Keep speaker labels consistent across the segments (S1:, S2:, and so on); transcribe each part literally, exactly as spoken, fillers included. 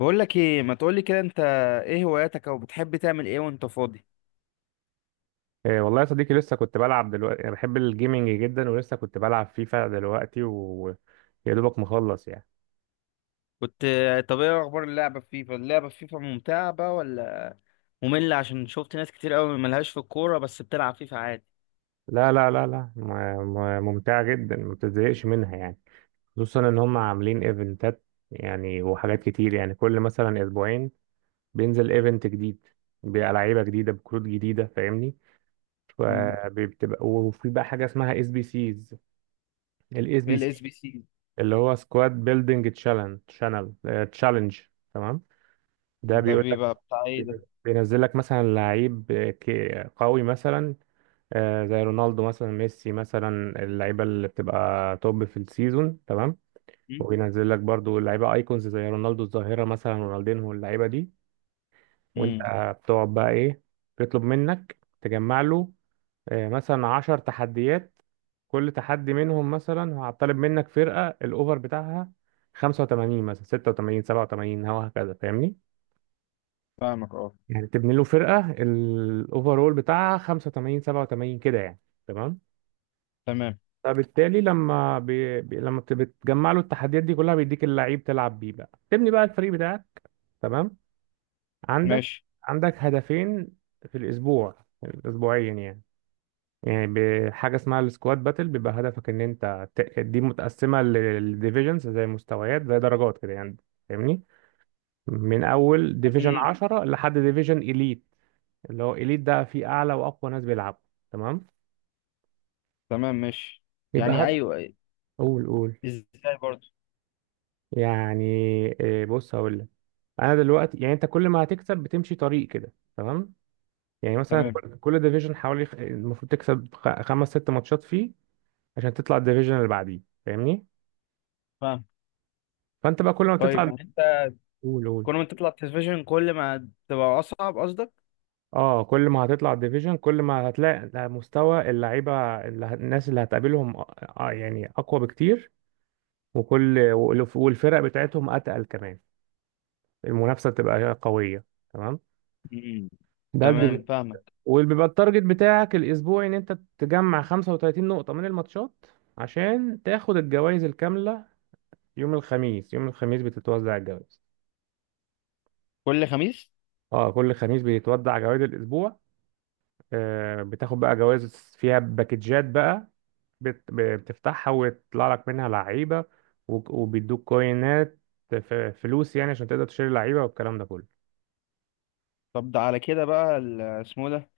S1: بقول لك ايه، ما تقول لي كده انت؟ ايه هواياتك او بتحب تعمل ايه وانت فاضي؟
S2: إيه والله يا صديقي، لسه كنت بلعب دلوقتي. انا بحب الجيمنج جدا، ولسه كنت بلعب فيفا دلوقتي ويا دوبك مخلص يعني.
S1: كنت. طب ايه اخبار اللعبه في فيفا؟ اللعبه في فيفا ممتعه بقى ولا ممله؟ عشان شفت ناس كتير قوي ملهاش في الكوره بس بتلعب فيفا عادي.
S2: لا لا لا لا، م- م- ممتعة جدا، ما بتزهقش منها يعني. خصوصا ان هم عاملين ايفنتات يعني، وحاجات كتير يعني. كل مثلا اسبوعين بينزل ايفنت جديد، بلعيبة جديدة بكروت جديده، فاهمني؟
S1: مم.
S2: فبتبقى، وفي بقى حاجة اسمها اس بي سيز. الاس
S1: ايه
S2: بي
S1: الاس
S2: سي
S1: بي سي؟
S2: اللي هو سكواد بيلدينج تشالنج، تشانل تشالنج، تمام؟ ده
S1: ده
S2: بيقول لك
S1: بيبقى بتاع ايه ده؟
S2: بينزل لك مثلا لعيب ك- قوي مثلا، آه، زي رونالدو مثلا، ميسي مثلا، اللعيبه اللي بتبقى توب في السيزون، تمام؟ وبينزل لك برضو لعيبه ايكونز زي رونالدو الظاهره مثلا، رونالدينهو، اللعيبه دي. وانت
S1: امم.
S2: بتقعد بقى ايه؟ بيطلب منك تجمع له آه، مثلا 10 تحديات. كل تحدي منهم مثلا هطالب منك فرقه الاوفر بتاعها خمسة وتمانين، مثلا ستة وتمانين، سبعة وتمانين، وهكذا، فاهمني؟
S1: فاهمك اه.
S2: يعني تبني له فرقة الأوفرول بتاعها خمسة وتمانين، سبعة وتمانين، كده يعني، تمام.
S1: تمام.
S2: فبالتالي لما بي... بي... لما بت- بتجمع له التحديات دي كلها، بيديك اللعيب تلعب بيه بقى، تبني بقى الفريق بتاعك، تمام. عندك
S1: ماشي.
S2: عندك هدفين في الأسبوع، أسبوعيا يعني. يعني بحاجة اسمها السكواد باتل، بيبقى هدفك إن أنت ت- دي متقسمة للديفيجنز، زي مستويات زي درجات كده يعني، فاهمني؟ من أول ديفيجن
S1: يعني
S2: عشرة لحد ديفيجن إليت، اللي هو إليت ده فيه أعلى وأقوى ناس بيلعبوا، تمام؟
S1: تمام. ماشي.
S2: يبقى
S1: يعني
S2: هات، تمام،
S1: ايوه.
S2: قول قول.
S1: ازاي برضه؟
S2: يعني إيه، بص هقول لك. أنا دلوقتي يعني، أنت كل ما هتكسب بتمشي طريق كده، تمام. يعني مثلا
S1: تمام.
S2: كل كل ديفيجن حوالي خ- المفروض تكسب خ- خمس ست ماتشات فيه، عشان تطلع الديفيجن اللي بعديه، فاهمني؟
S1: فاهم.
S2: فأنت بقى كل ما تطلع،
S1: طيب
S2: تمام،
S1: انت
S2: قول قول.
S1: كل ما تطلع التلفزيون كل ما تبقى اصعب قصدك؟
S2: اه، كل ما هتطلع الديفيجن كل ما هتلاقي مستوى اللعيبه اللي هت- الناس اللي هتقابلهم آه، آه، يعني اقوى بكتير. وكل والف- والفرق بتاعتهم اتقل كمان، المنافسه بتبقى قويه، تمام ده،
S1: امم.
S2: تمام
S1: تمام
S2: الديفيجن، تمام.
S1: فاهمك.
S2: وبيبقى التارجت بتاعك الاسبوعي ان انت تجمع خمسة وتلاتين نقطه من الماتشات، عشان تاخد الجوائز الكامله يوم الخميس. يوم الخميس بتتوزع الجوائز.
S1: كل خميس؟
S2: اه، كل خميس بيتوزع جوائز الاسبوع. آه بتاخد بقى جوائز فيها باكجات بقى، بت- بتفتحها ويطلع لك منها لعيبه، وك- وبيدوك كوينات، ف- فلوس يعني، عشان تقدر تشتري لعيبه والكلام ده كله.
S1: طب ده على كده بقى ال- اسمه ده،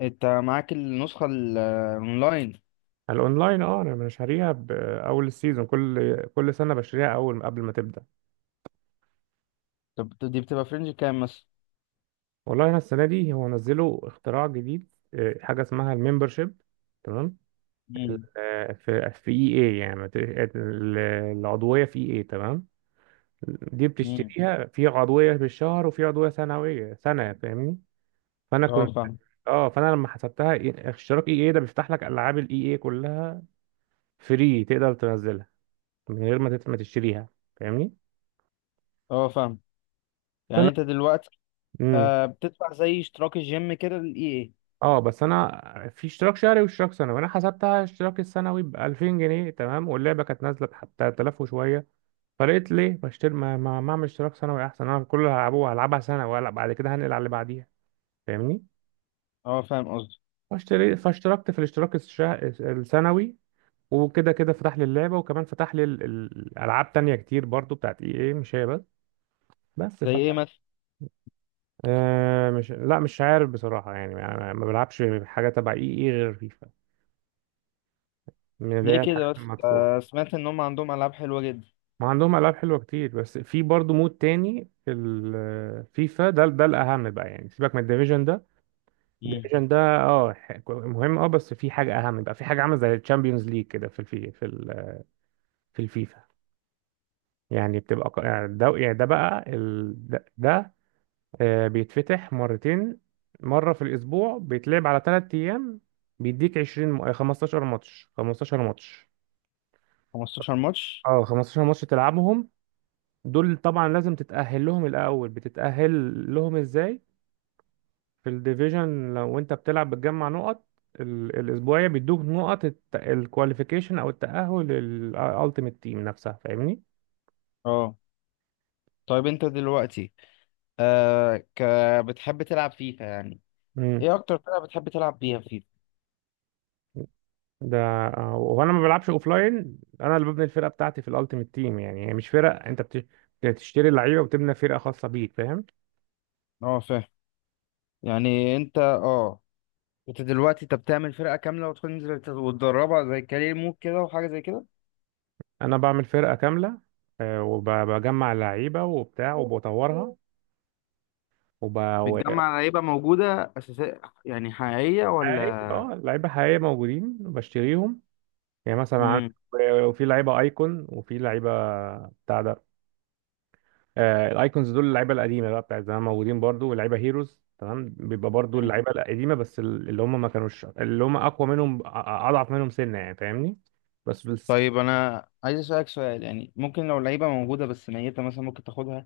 S1: انت معاك النسخة الاونلاين؟
S2: الاونلاين، اه، انا بشتريها باول السيزون، كل كل سنه بشتريها اول قبل ما تبدا.
S1: طب دي بتبقى فرنج كام مثلا؟
S2: والله انا السنه دي هو نزلوا اختراع جديد، آه، حاجه اسمها الممبرشيب، تمام.
S1: مم.
S2: آه، في في اي اي يعني بت- ال- العضويه في اي اي، تمام. دي
S1: مم.
S2: بتشتريها في عضويه بالشهر، وفي عضويه سنويه سنه، فاهمني؟ فانا كنت،
S1: اه فاهم.
S2: اه، فانا لما حسبتها، إيه- اشتراك اي اي ده بيفتح لك العاب الاي اي إيه كلها فري، تقدر تنزلها من غير ما تت- ما تشتريها، فاهمني؟
S1: اه فاهم. يعني
S2: فانا،
S1: انت دلوقتي
S2: مم.
S1: آه بتدفع زي اشتراك الجيم كده للاي اي؟
S2: اه، بس انا في اشتراك شهري واشتراك سنوي، انا حسبتها اشتراك السنوي ب ألفين جنيه، تمام، واللعبه كانت نازله حتى ثلاثة آلاف وشويه. فلقيت ليه بشتري، ما ما ما اعمل اشتراك سنوي احسن؟ انا كل اللي هلعبه هلعبها سنه، ولا بعد كده هنقل على اللي بعديها، فاهمني؟
S1: اه فاهم قصدي.
S2: فاشتري فاشتركت في الاشتراك الشه... السنوي. وكده كده فتح لي اللعبه، وكمان فتح لي ال- ال- الالعاب تانية كتير برضو بتاعت اي اي، مش هي بس. بس
S1: زي
S2: ف...
S1: ايه مثلا؟
S2: آه مش، لا مش عارف بصراحه يعني، ما ما بلعبش حاجه تبع اي اي غير فيفا، من اللي
S1: ليه
S2: هي الحاجات
S1: كده بس؟
S2: المدفوعه.
S1: آه، سمعت ان هم عندهم العاب حلوة جدا.
S2: ما عندهم العاب حلوه كتير، بس في برضه مود تاني في الفيفا، ده ده الاهم بقى يعني، سيبك من الديفيجن ده.
S1: مم.
S2: الديفيجن ده، اه، ح- مهم، اه، بس في حاجه اهم بقى، في حاجه عامله زي الشامبيونز ليج كده في الفي في ال- في الفيفا. يعني بتبقى ق- يعني ده، يعني ده بقى ال... ده, ده آه، بيتفتح مرتين، مره في الاسبوع، بيتلعب على ثلاث ايام. بيديك عشرين م- 15 ماتش، 15 ماتش
S1: خمستاشر ماتش؟
S2: اه 15 ماتش تلعبهم. دول طبعا لازم تتأهل لهم الأول. بتتأهل لهم إزاي؟ في الديفيجن، لو أنت بتلعب بتجمع نقط، ال- الأسبوعية بيدوك نقط الكواليفيكيشن، أو التأهل للألتيميت تيم نفسها، فاهمني؟
S1: اه طيب انت دلوقتي آه ك... بتحب تلعب فيفا يعني؟
S2: امم.
S1: ايه اكتر فرقة بتحب تلعب بيها فيفا؟
S2: ده، آه، وأنا ما بلعبش أوفلاين، أنا اللي ببني الفرقة بتاعتي في الألتيميت تيم، يعني هي مش فرق. أنت بت- بتشتري اللعيبة وبتبني فرقة خاصة بيك، فاهم؟
S1: اه فاهم. يعني انت اه انت دلوقتي انت بتعمل فرقة كاملة وتنزل تت- وتدربها زي كارير مود كده وحاجة زي كده؟
S2: أنا بعمل فرقة كاملة، آه، وبجمع اللعيبة وبتاع وبطورها.
S1: بتجمع لعيبة موجودة أساسية يعني حقيقية ولا؟
S2: حقيقي، اه، لعيبه حقيقيه موجودين بشتريهم. يعني مثلا عندك،
S1: مم.
S2: وفي لعيبه ايكون، وفي لعيبه بتاع ده. آه الايكونز دول اللعيبه القديمه بقى، بتاع زمان، موجودين برضو. واللعيبه هيروز، تمام، بيبقى برضو
S1: مم.
S2: اللعيبه القديمه، بس ال- اللي هم ما كانوش اللي هم اقوى منهم، أ- أ- اضعف منهم سنه يعني، فاهمني؟ بس بس
S1: طيب أنا عايز أسألك سؤال، يعني ممكن لو لعيبة موجودة بس ميتة مثلا ممكن تاخدها؟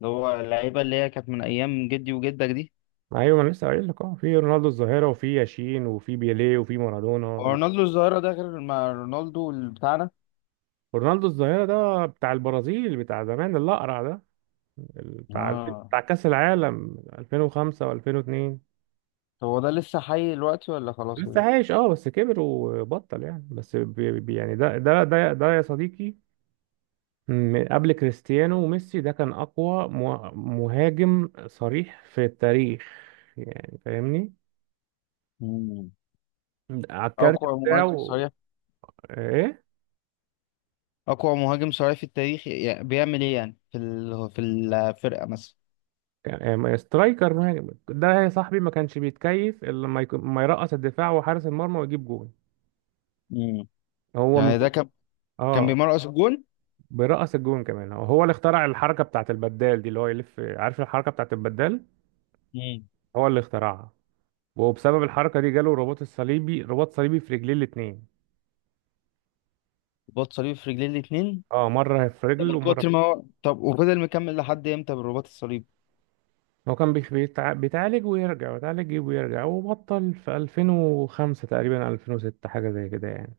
S1: اللي هو اللعيبة اللي هي كانت من أيام جدي وجدك دي.
S2: ايوه، ما انا لسه قايل لك، اه، في رونالدو الظاهره، وفي ياشين، وفي بيليه، وفي
S1: هو
S2: مارادونا.
S1: رونالدو الظاهرة ده غير ما رونالدو اللي بتاعنا؟
S2: رونالدو الظاهره ده بتاع البرازيل، بتاع زمان، الاقرع ده، بتاع
S1: اه.
S2: بتاع كأس العالم ألفين وخمسة و2002.
S1: طب هو ده لسه حي دلوقتي ولا خلاص
S2: لسه
S1: كده؟
S2: عايش، اه، بس كبر وبطل يعني. بس بي بي- يعني ده ده ده ده يا صديقي، من قبل كريستيانو وميسي، ده كان أقوى مه- مهاجم صريح في التاريخ، يعني فاهمني،
S1: مم.
S2: على
S1: أو
S2: الكارت
S1: كو- مهاجم
S2: بتاعه.
S1: صريح؟
S2: ايه،
S1: اقوى مهاجم صريح في التاريخ، يعني بيعمل ايه يعني في ال... في الفرقه مثلا؟
S2: كان- آه، سترايكر، مهاجم ده يا صاحبي، ما كانش بيتكيف إلا لما يكون- ما يرقص الدفاع وحارس المرمى ويجيب جون.
S1: امم.
S2: هو من
S1: يعني
S2: كتر-
S1: ده كان كان
S2: اه،
S1: بيمرقص الجون؟
S2: بيرقص الجون كمان. هو هو اللي اخترع الحركة بتاعت البدال دي، اللي هو يلف، عارف الحركة بتاعت البدال؟
S1: امم.
S2: هو اللي اخترعها. وبسبب الحركة دي جاله رباط الصليبي، رباط صليبي في رجليه الاتنين.
S1: رباط صليبي في رجليه الاثنين؟
S2: اه، مرة في
S1: ده
S2: رجل
S1: من
S2: ومرة.
S1: كتر ما هو. طب وفضل مكمل لحد امتى بالرباط الصليبي؟
S2: هو كان بيخ- بيتع- بيتعالج ويرجع، بيتعالج ويرجع، وبطل في ألفين وخمسة تقريبا، ألفين وستة، حاجة زي كده يعني.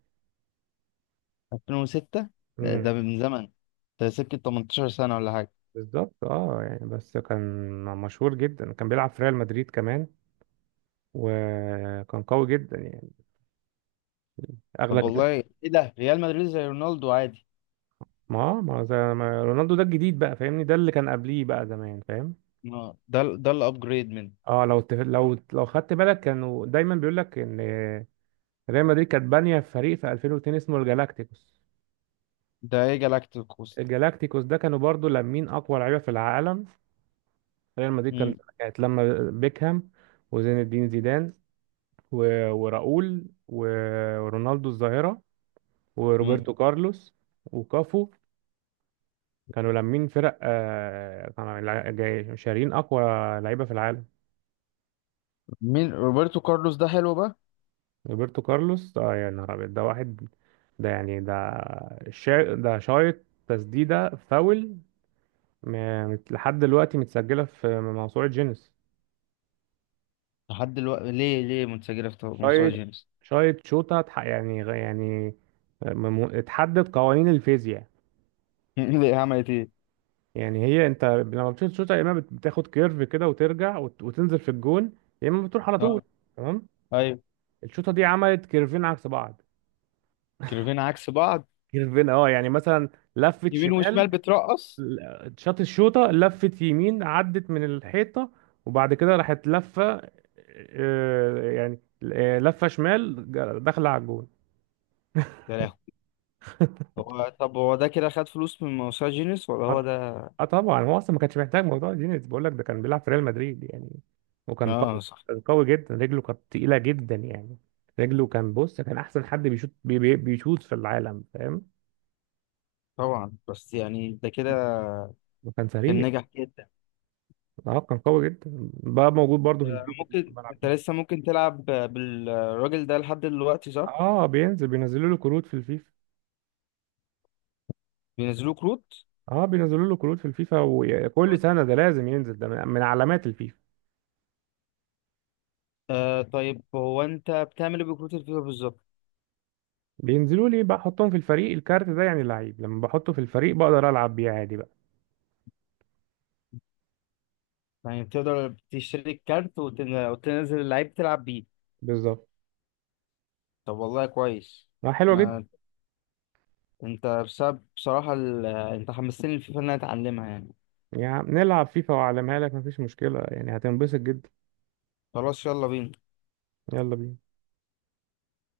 S1: ألفين وستة؟ ده, ده
S2: امم.
S1: من زمن. ده سكه تمنتاشر سنه ولا حاجه.
S2: بالظبط، اه، يعني بس كان مشهور جدا، كان بيلعب في ريال مدريد كمان، وكان قوي جدا يعني، اغلى
S1: طب
S2: ك-
S1: والله. ايه ده، ريال مدريد زي رونالدو عادي؟
S2: ما ما زي ما رونالدو ده الجديد بقى، فاهمني؟ ده اللي كان قبليه بقى، زمان، فاهم؟
S1: آه، ده ال- ده الابجريد منه.
S2: اه، لو تف... لو لو خدت بالك كانوا دايما بيقول لك ان ريال مدريد كانت بانية فريق في ألفين واتنين اسمه الجالاكتيكوس.
S1: ده ايه جالاكتيكوس؟
S2: الجالاكتيكوس ده كانوا برضو لامين أقوى لعيبة في العالم. ريال مدريد كان
S1: امم.
S2: كانت لما بيكهام، وزين الدين زيدان، و- وراؤول، و- ورونالدو الظاهرة،
S1: امم.
S2: وروبرتو كارلوس، وكافو. كانوا لامين فرق، آه، كانوا لع- جاي- شارين أقوى لعيبة في العالم.
S1: مين روبرتو كارلوس ده حلو بقى؟
S2: روبرتو كارلوس، اه، يا نهار أبيض، ده واحد ده يعني ده شا... ده شايط تسديدة فاول، م- مت- لحد دلوقتي متسجلة في موسوعة جينيس.
S1: لحد دلوقتي ليه؟ ليه منسجله في مسار
S2: شايت
S1: جيمس؟
S2: شايت شوتا، اتح- يعني غ- يعني مم- اتحدد قوانين الفيزياء
S1: ليه، عملت ايه؟
S2: يعني. هي انت لما بتشوط شوطة، يا اما بت- بتاخد كيرف كده وترجع وت- وتنزل في الجون، يا اما بتروح على طول،
S1: اه.
S2: تمام.
S1: ايوه.
S2: الشوطة دي عملت كيرفين عكس بعض.
S1: كيرفين عكس بعض؟
S2: كيرفين اه، يعني مثلا لفت
S1: يمين وشمال
S2: شمال.
S1: بترقص؟
S2: ل- شاط الشوطة لفت يمين، عدت من الحيطة، وبعد كده راحت لفة، اه، يعني، اه، لفة شمال ج- داخلة على الجون.
S1: يا لهوي. هو طب هو ده كده خد فلوس من موسوعة جينيس ولا هو
S2: اه
S1: ده؟
S2: آه طبعا هو اصلا ما كانش محتاج موضوع جينيز، بقول لك ده كان بيلعب في ريال مدريد يعني، وكان قوي.
S1: اه صح.
S2: كان قوي جدا، رجله كانت تقيله جدا يعني. رجله، كان بص، كان احسن حد بيشوط، بي بي بيشوط في العالم، فاهم؟
S1: طبعا بس يعني ده كده
S2: وكان
S1: كان
S2: سريع،
S1: نجح جدا.
S2: اه، كان قوي جدا بقى، موجود برضه في
S1: آه،
S2: الفيفا اللي كنا
S1: ممكن
S2: بنلعب
S1: انت
S2: بيه.
S1: لسه ممكن تلعب بالراجل ده لحد دلوقتي صح؟
S2: اه، بينزل بينزلوا له كروت في الفيفا.
S1: بينزلوه كروت؟
S2: اه، بينزلوا له كروت في الفيفا، وكل سنه ده لازم ينزل، ده من من علامات الفيفا.
S1: آه طيب هو انت بتعمل ايه بكروت الفيفا بالظبط؟
S2: بينزلوا لي بقى احطهم في الفريق. الكارت ده يعني لعيب، لما بحطه في الفريق بقدر العب بيه عادي بقى.
S1: يعني بتقدر تشتري الكارت وتن- وتنزل اللعيب تلعب بيه؟
S2: بالظبط.
S1: طب والله كويس.
S2: اه، حلوه جدا.
S1: انا انت بسبب بصراحة ال... انت حمستني الفيفا ان انا اتعلمها يعني.
S2: يا عم نلعب فيفا وأعلمها لك، مفيش مشكلة يعني، هتنبسط جدا.
S1: خلاص يلا بينا.
S2: يلا بينا.